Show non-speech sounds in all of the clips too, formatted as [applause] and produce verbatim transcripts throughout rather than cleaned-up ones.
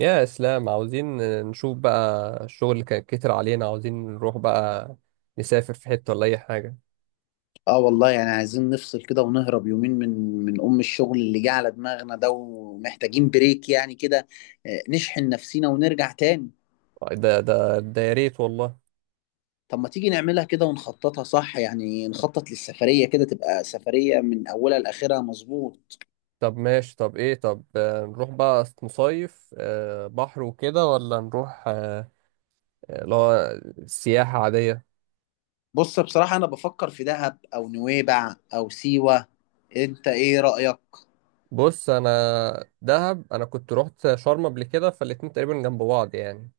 يا اسلام عاوزين نشوف بقى الشغل اللي كان كتر علينا عاوزين نروح بقى نسافر في حتة ولا اي حاجة. اه والله يعني عايزين نفصل كده ونهرب يومين من من ام الشغل اللي جه على دماغنا ده ومحتاجين بريك يعني كده. آه، نشحن نفسينا ونرجع تاني. ده ده ده يا ريت والله. طب ما تيجي نعملها كده ونخططها صح، يعني نخطط للسفرية كده تبقى سفرية من اولها لاخرها، مظبوط. طب ماشي طب ايه طب آه، نروح بقى نصيف آه، بحر وكده ولا نروح آه، آه، اللي هو سياحة عادية. بص بصراحة انا بفكر في دهب او نويبع او سيوة، انت ايه رأيك؟ بص انا دهب انا كنت رحت شرم قبل كده فالاتنين تقريبا جنب بعض يعني.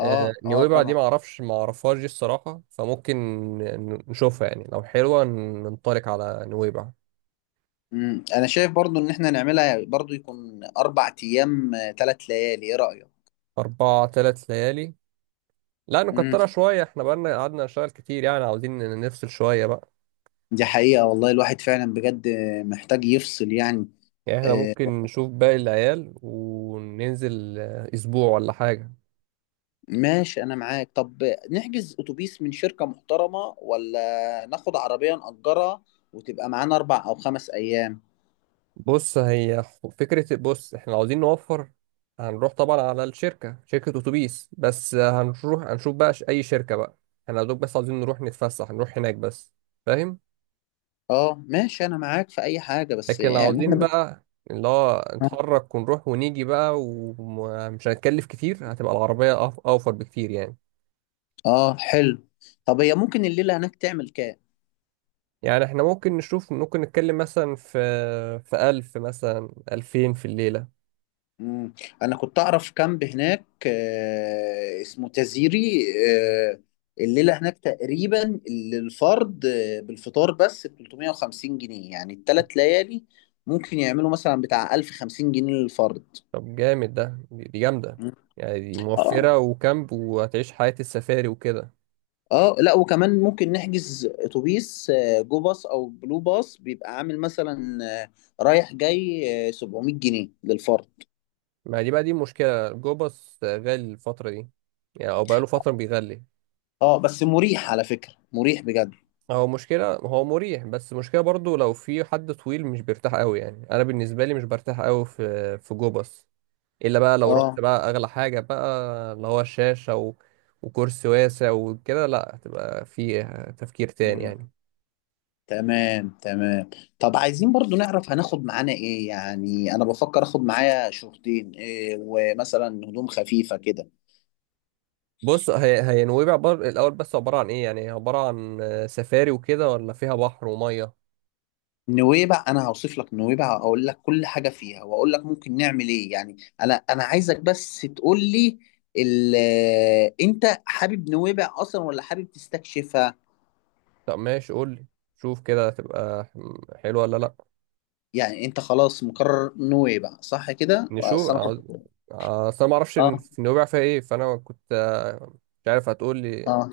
اه آه، اه نويبع دي طبعا. معرفش معرفهاش دي الصراحة فممكن ن- نشوفها يعني لو حلوة ن- ننطلق على نويبع. مم. انا شايف برضو ان احنا نعملها برضو يكون اربع ايام، ثلاث ليالي، ايه رأيك؟ أربع تلات ليالي لا مم. نكترها شوية، احنا بقالنا قعدنا نشتغل كتير يعني عاوزين ن- نفصل شوية بقى. دي حقيقة والله، الواحد فعلا بجد محتاج يفصل يعني. يعني احنا آه، ممكن نشوف باقي العيال وننزل آه، أسبوع ولا حاجة. ماشي أنا معاك. طب نحجز أتوبيس من شركة محترمة ولا ناخد عربية نأجرها وتبقى معانا أربع أو خمس أيام؟ بص هي خ- فكرة، بص احنا عاوزين نوفر. هنروح طبعا على الشركة شركة أتوبيس بس آه، هنروح هنشوف بقى ش- أي شركة بقى. احنا يا دوب بس عاوزين نروح نتفسح نروح هناك بس، فاهم. أه ماشي أنا معاك في أي حاجة، بس لكن لو يعني [laughs] عاوزين إحنا- بقى اللي هو نتحرك ونروح ونيجي بقى ومش هنتكلف كتير هتبقى العربية أف- أوفر بكتير يعني. أه حلو. طب هي ممكن الليلة هناك تعمل كام؟ يعني احنا ممكن نشوف ممكن نتكلم مثلا في في ألف مثلا ألفين في الليلة. مم. انا كنت اعرف كامب هناك آه، اسمه تزيري. آه، الليله هناك تقريبا للفرد آه، بالفطار بس ب ثلاث ميه وخمسين جنيه، يعني الثلاث ليالي ممكن يعملوا مثلا بتاع ألف وخمسين جنيه للفرد. طب جامد ده دي دي جامدة. مم. يعني دي اه. موفرة وكامب وهتعيش حياة السفاري وكده. اه لا وكمان ممكن نحجز اتوبيس آه، جو باص او بلو باص، بيبقى عامل مثلا آه، رايح جاي آه، سبعمائة جنيه للفرد. ما دي بقى دي مشكلة، جو باص غالي الفترة دي، يعني أو بقاله فترة بيغلي. اه بس مريح، على فكره مريح بجد. هو مشكلة، هو مريح بس مشكلة برضو لو في حد طويل مش بيرتاح قوي يعني، أنا بالنسبة لي مش برتاح قوي في في جو باص. الا بقى لو رحت اه بقى اغلى حاجه بقى اللي هو الشاشه و... وكرسي واسع وكده، لا هتبقى في تفكير تاني يعني. تمام تمام. طب عايزين برضو نعرف هناخد معانا ايه، يعني انا بفكر اخد معايا شورتين إيه ومثلا هدوم خفيفة كده. بص هي هي نويبع بر... الاول بس عباره عن ايه، يعني عباره عن آه، سفاري وكده ولا فيها بحر وميه؟ نويبع انا هوصف لك نويبع، اقول لك كل حاجة فيها واقول لك ممكن نعمل ايه يعني. انا انا عايزك بس تقول لي ال- آه، انت حابب نويبع اصلا ولا حابب تستكشفها؟ طب ماشي قول لي. شوف كده هتبقى ح- حلوه ولا لا. يعني انت خلاص مقرر نويبع صح كده، اصل نشوف انا كنت. عاوز- اصل انا ما اعرفش إن اه في نويبع فيها ايه، فانا كنت آه، مش عارف، هتقول لي. اه.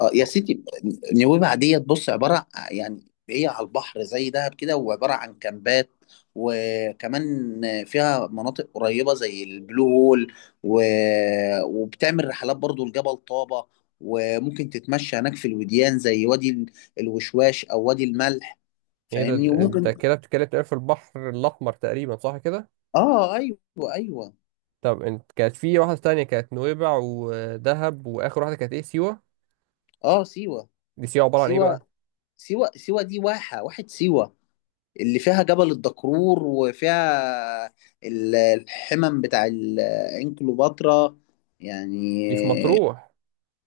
اه يا سيدي، نويبع ديت بص عباره آه، يعني هي على البحر زي دهب كده وعباره عن كامبات، وكمان فيها مناطق قريبه زي البلو هول و... وبتعمل رحلات برضو لجبل طابه، وممكن تتمشى هناك في الوديان زي وادي ال- الوشواش او وادي الملح، ايه ده؟ فاهمني. ده وممكن كده بتتكلم تقريباً في البحر الاحمر تقريبا صح كده؟ اه ايوه ايوه. طب انت كانت في واحدة تانية كانت نويبع ودهب واخر واحدة كانت ايه، سيوة. اه سيوه دي سيوة عبارة عن ايه سيوه بقى؟ سيوه، سيوه دي واحه واحه سيوه، اللي فيها جبل الدكرور، وفيها ال- الحمم بتاع ال- عين كليوباترا دي في يعني. مطروح؟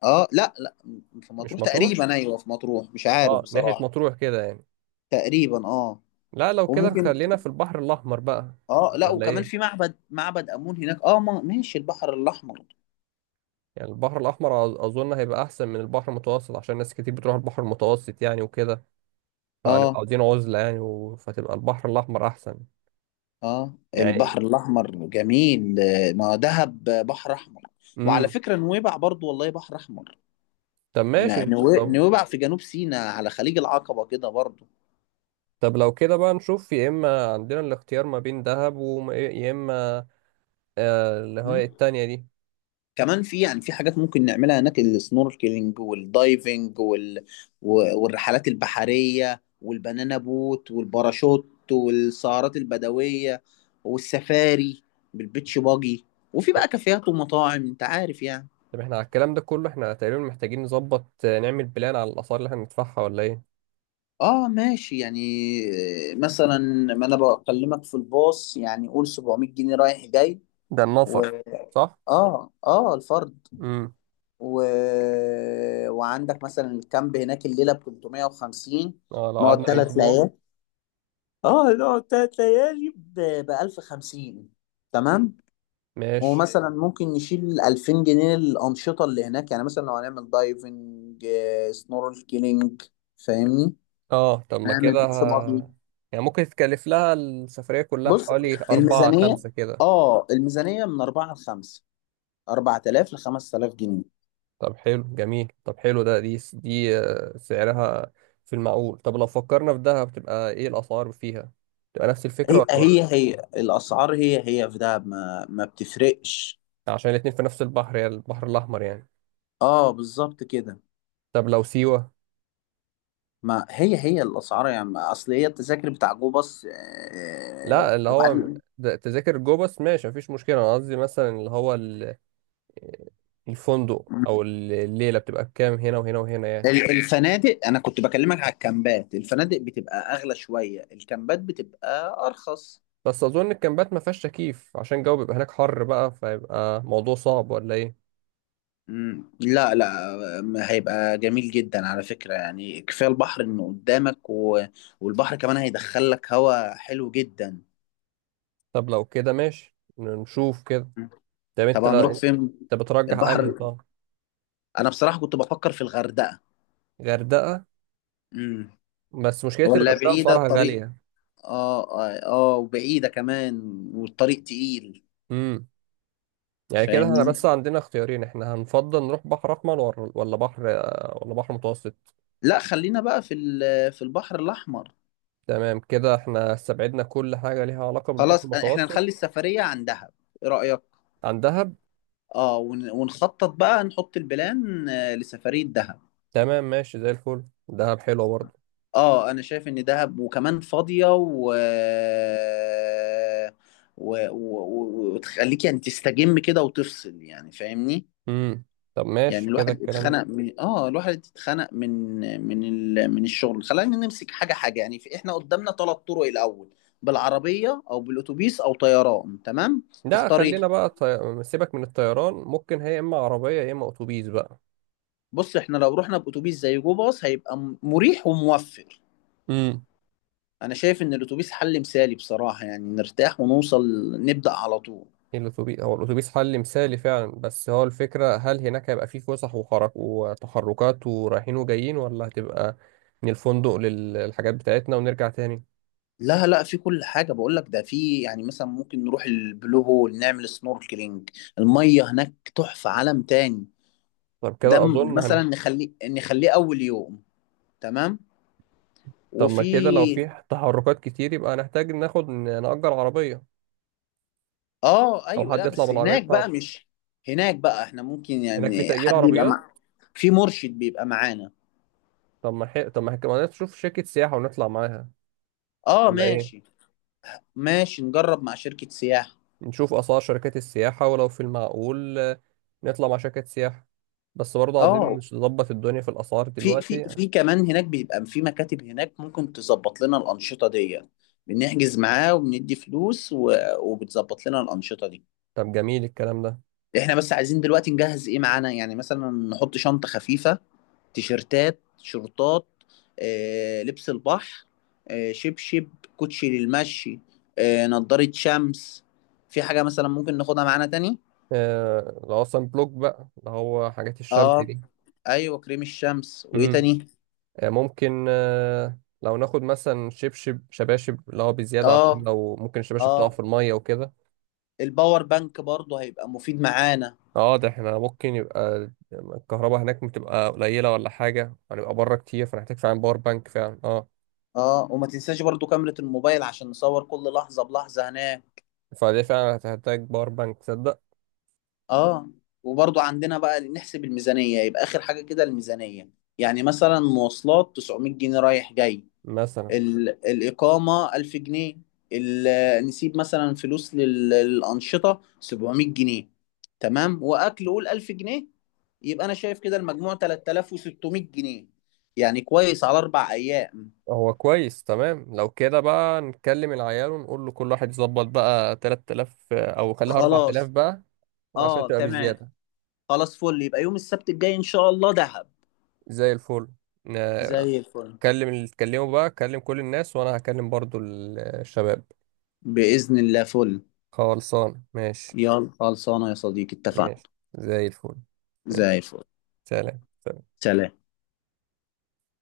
اه لا لا، في مش مطروح مطروح، تقريبا، ايوه في مطروح، مش عارف اه ناحية بصراحة. مطروح كده يعني. تقريبا اه. لا لو كده وممكن خلينا في البحر الاحمر بقى اه لا، ولا وكمان في ايه؟ معبد، معبد امون هناك. اه ما- ماشي البحر الاحمر. يعني البحر الاحمر أظ- اظن هيبقى احسن من البحر المتوسط عشان ناس كتير بتروح البحر المتوسط يعني وكده، فهنبقى اه عاوزين عزلة يعني و... فتبقى البحر الاحمر احسن اه يعني. البحر الاحمر جميل، آه، ما دهب بحر احمر. وعلى امم. فكرة نويبع برضو والله بحر احمر. طب ن- ماشي نوي- طب نويبع في جنوب سيناء على خليج العقبة كده برضو. طب لو كده بقى نشوف، يا اما عندنا الاختيار ما بين دهب ويا اما آه، اللي هو مم. إيه التانية دي. كمان في، يعني في حاجات ممكن نعملها هناك: السنوركلينج والدايفنج وال... و- والرحلات البحرية والبنانا بوت والباراشوت والسهرات البدوية والسفاري بالبيتش باجي، وفي طب بقى كافيهات ومطاعم انت عارف يعني. طب احنا على الكلام ده كله احنا تقريبا محتاجين نظبط آه، نعمل بلان على الآثار اللي احنا هندفعها ولا ايه؟ اه ماشي يعني. آه، مثلا، ما انا بكلمك في الباص، يعني قول سبع ميه جنيه رايح جاي ده و. النفر، صح. اه اه الفرد. امم. و... وعندك مثلا الكامب هناك، الليله ب ثلاث ميه وخمسين. اه لو نقعد قعدنا ثلاث أسبوع. ليالي. اه نقعد ثلاث ليالي ب ألف وخمسين، تمام. ماشي. ومثلا ممكن نشيل ألفين جنيه الانشطه اللي هناك، يعني مثلا لو هنعمل دايفنج، سنوركلينج، فاهمني، اه طب ما هنعمل كده بيتش ه- باجي. يعني ممكن تكلف لها السفرية كلها بص، حوالي أربعة الميزانيه خمسة كده. اه الميزانيه من أربعة ل خمسة، أربعة آلاف ل خمسة آلاف جنيه. طب حلو جميل، طب حلو ده دي دي آه، سعرها في المعقول. طب لو فكرنا في دهب تبقى ايه الأسعار فيها؟ تبقى نفس الفكرة هي ولا؟ هي هي الاسعار هي هي في دهب، ما ما بتفرقش. عشان الاتنين في نفس البحر يعني البحر الأحمر يعني. اه بالظبط كده. طب لو سيوة؟ ما هي هي الاسعار يعني، ما- اصل هي التذاكر بتاع جو باص آه، لا اللي هو وبعدين ده- تذاكر جوه بس ماشي مفيش مشكلة، أنا قصدي مثلا اللي هو ال- الفندق أو الليلة بتبقى بكام هنا وهنا وهنا يعني. ال- الفنادق، انا كنت بكلمك على الكامبات، الفنادق بتبقى اغلى شويه، الكامبات بتبقى ارخص. بس أظن الكامبات مفيهاش تكييف عشان الجو بيبقى هناك حر بقى، فيبقى موضوع صعب ولا إيه؟ مم. لا لا، ما هيبقى جميل جدا على فكره، يعني كفايه البحر انه قدامك و... والبحر كمان هيدخل لك هواء حلو جدا. طب لو كده ماشي نشوف كده. مم. طب طب أنت هنروح فين؟ أنت بترجح أنهي؟ البحر. طب انا بصراحه كنت بفكر في الغردقه. غردقة؟ امم. بس مشكلة ولا الغردقة بعيده أسعارها الطريق. غالية. اه اه، آه، وبعيدة كمان، والطريق تقيل، امم. يعني كده احنا فاهمني. بس عندنا اختيارين، احنا هنفضل نروح بحر أحمر ولا ولا بحر، ولا بحر متوسط. لا خلينا بقى في ال- في البحر الأحمر. تمام، كده احنا استبعدنا كل حاجة ليها علاقة بالبحر خلاص احنا المتوسط. نخلي السفرية عن دهب، ايه رأيك؟ عن دهب. اه، ون- ونخطط بقى، نحط البلان آه، لسفرية دهب. تمام ماشي زي الفل، دهب حلوة برضه. اه انا شايف ان دهب وكمان فاضية و و... و... و... وتخليك يعني تستجم كده وتفصل، يعني فاهمني. امم. طب يعني ماشي كده الواحد الكلام ده. اتخنق من، اه الواحد اتخنق من من ال... من الشغل. خلينا نمسك حاجه حاجه يعني، في احنا قدامنا ثلاث طرق الاول: بالعربيه او بالاتوبيس او طيران، تمام؟ لا تختار ايه؟ خلينا بقى طي... سيبك من الطيران، ممكن هي اما عربية يا اما اتوبيس بقى. بص احنا لو رحنا باتوبيس زي جو باص هيبقى م- مريح وموفر. امم. انا شايف ان الاتوبيس حل مثالي بصراحه، يعني نرتاح ونوصل نبدا على طول. الاتوبيس، هو الاتوبيس حل مثالي فعلا، بس هو الفكرة هل هناك هيبقى فيه فسح وخرج وتحركات ورايحين وجايين ولا هتبقى من الفندق للحاجات بتاعتنا ونرجع تاني؟ لا لا، في كل حاجه، بقول لك ده في، يعني مثلا ممكن نروح البلو هول نعمل سنوركلينج، الميه هناك تحفه، عالم تاني. طب ده كده م- اظن. مثلا نخليه نخليه اول يوم، تمام. طب ما كده لو وفي في تحركات كتير يبقى هنحتاج ناخد نأجر عربية، اه أو ايوه، حد لا يطلع بس بالعربية هناك بقى بتاعته. مش. هناك بقى احنا ممكن هناك في يعني تأجير حد يبقى عربيات. مع، في مرشد بيبقى معانا. طب ما حي... طب ما كمان نشوف شركة سياحة ونطلع معاها، اه ولا إيه؟ ماشي. ماشي نجرب مع شركة سياحة. نشوف أسعار شركات السياحة ولو في المعقول آه، نطلع مع شركة سياحة، بس برضه عايزين اه نظبط الدنيا في الأسعار في دلوقتي في يعني. في كمان هناك بيبقى في مكاتب هناك ممكن تظبط لنا الأنشطة دي، بنحجز معاه وبندي فلوس و... وبتظبط لنا الأنشطة دي. طب جميل الكلام ده. احنا بس عايزين دلوقتي نجهز ايه معانا، يعني مثلا نحط شنطة خفيفة: تيشرتات، شورتات، آه، لبس البحر، آه، شبشب، كوتشي للمشي، آه، نضارة شمس. في حاجة مثلا ممكن ناخدها معانا تاني؟ آه... لو أصلا بلوك بقى اللي هو حاجات الشمس اه دي. ايوه، كريم الشمس، وايه مم. تاني؟ آه، ممكن آه، لو ناخد مثلا شبشب شباشب اللي هو بزيادة عشان اه لو ممكن الشباشب تقع اه في المية وكده. الباور بانك برضه هيبقى مفيد معانا. اه ده احنا ممكن يبقى الكهرباء هناك بتبقى قليلة ولا حاجة، هنبقى بره كتير فنحتاج فعلا باور بانك فعلا اه. اه، وما تنساش برضه كاميرا الموبايل عشان نصور كل لحظة بلحظة هناك. فدي فعلا هتحتاج باور بانك تصدق. اه، وبرضو عندنا بقى نحسب الميزانية، يبقى آخر حاجة كده الميزانية. يعني مثلا مواصلات تسعمائة جنيه رايح جاي، مثلا. ال... الإقامة ألف جنيه، ال... نسيب مثلا فلوس لل... للأنشطة سبعمائة جنيه، تمام، وأكل قول ألف جنيه، يبقى أنا شايف كده المجموع تلاتة آلاف وستمائة جنيه، يعني كويس على أربع أيام. هو كويس تمام، لو كده بقى نكلم العيال ونقول له كل واحد يظبط بقى تلاتة آلاف آه، او خليها اربعة آلاف خلاص بقى عشان اه تبقى تمام. بزيادة. خلاص فل، يبقى يوم السبت الجاي إن شاء الله دهب. زي الفل. آه، زي الفل. كلم اللي تكلمه بقى، كلم كل الناس وانا هكلم برضو ال- الشباب. بإذن الله فل. خلصان ماشي. يلا خلصانة يا صديقي، اتفقنا. ماشي زي الفل. ماشي. زي الفل. سلام. سلام.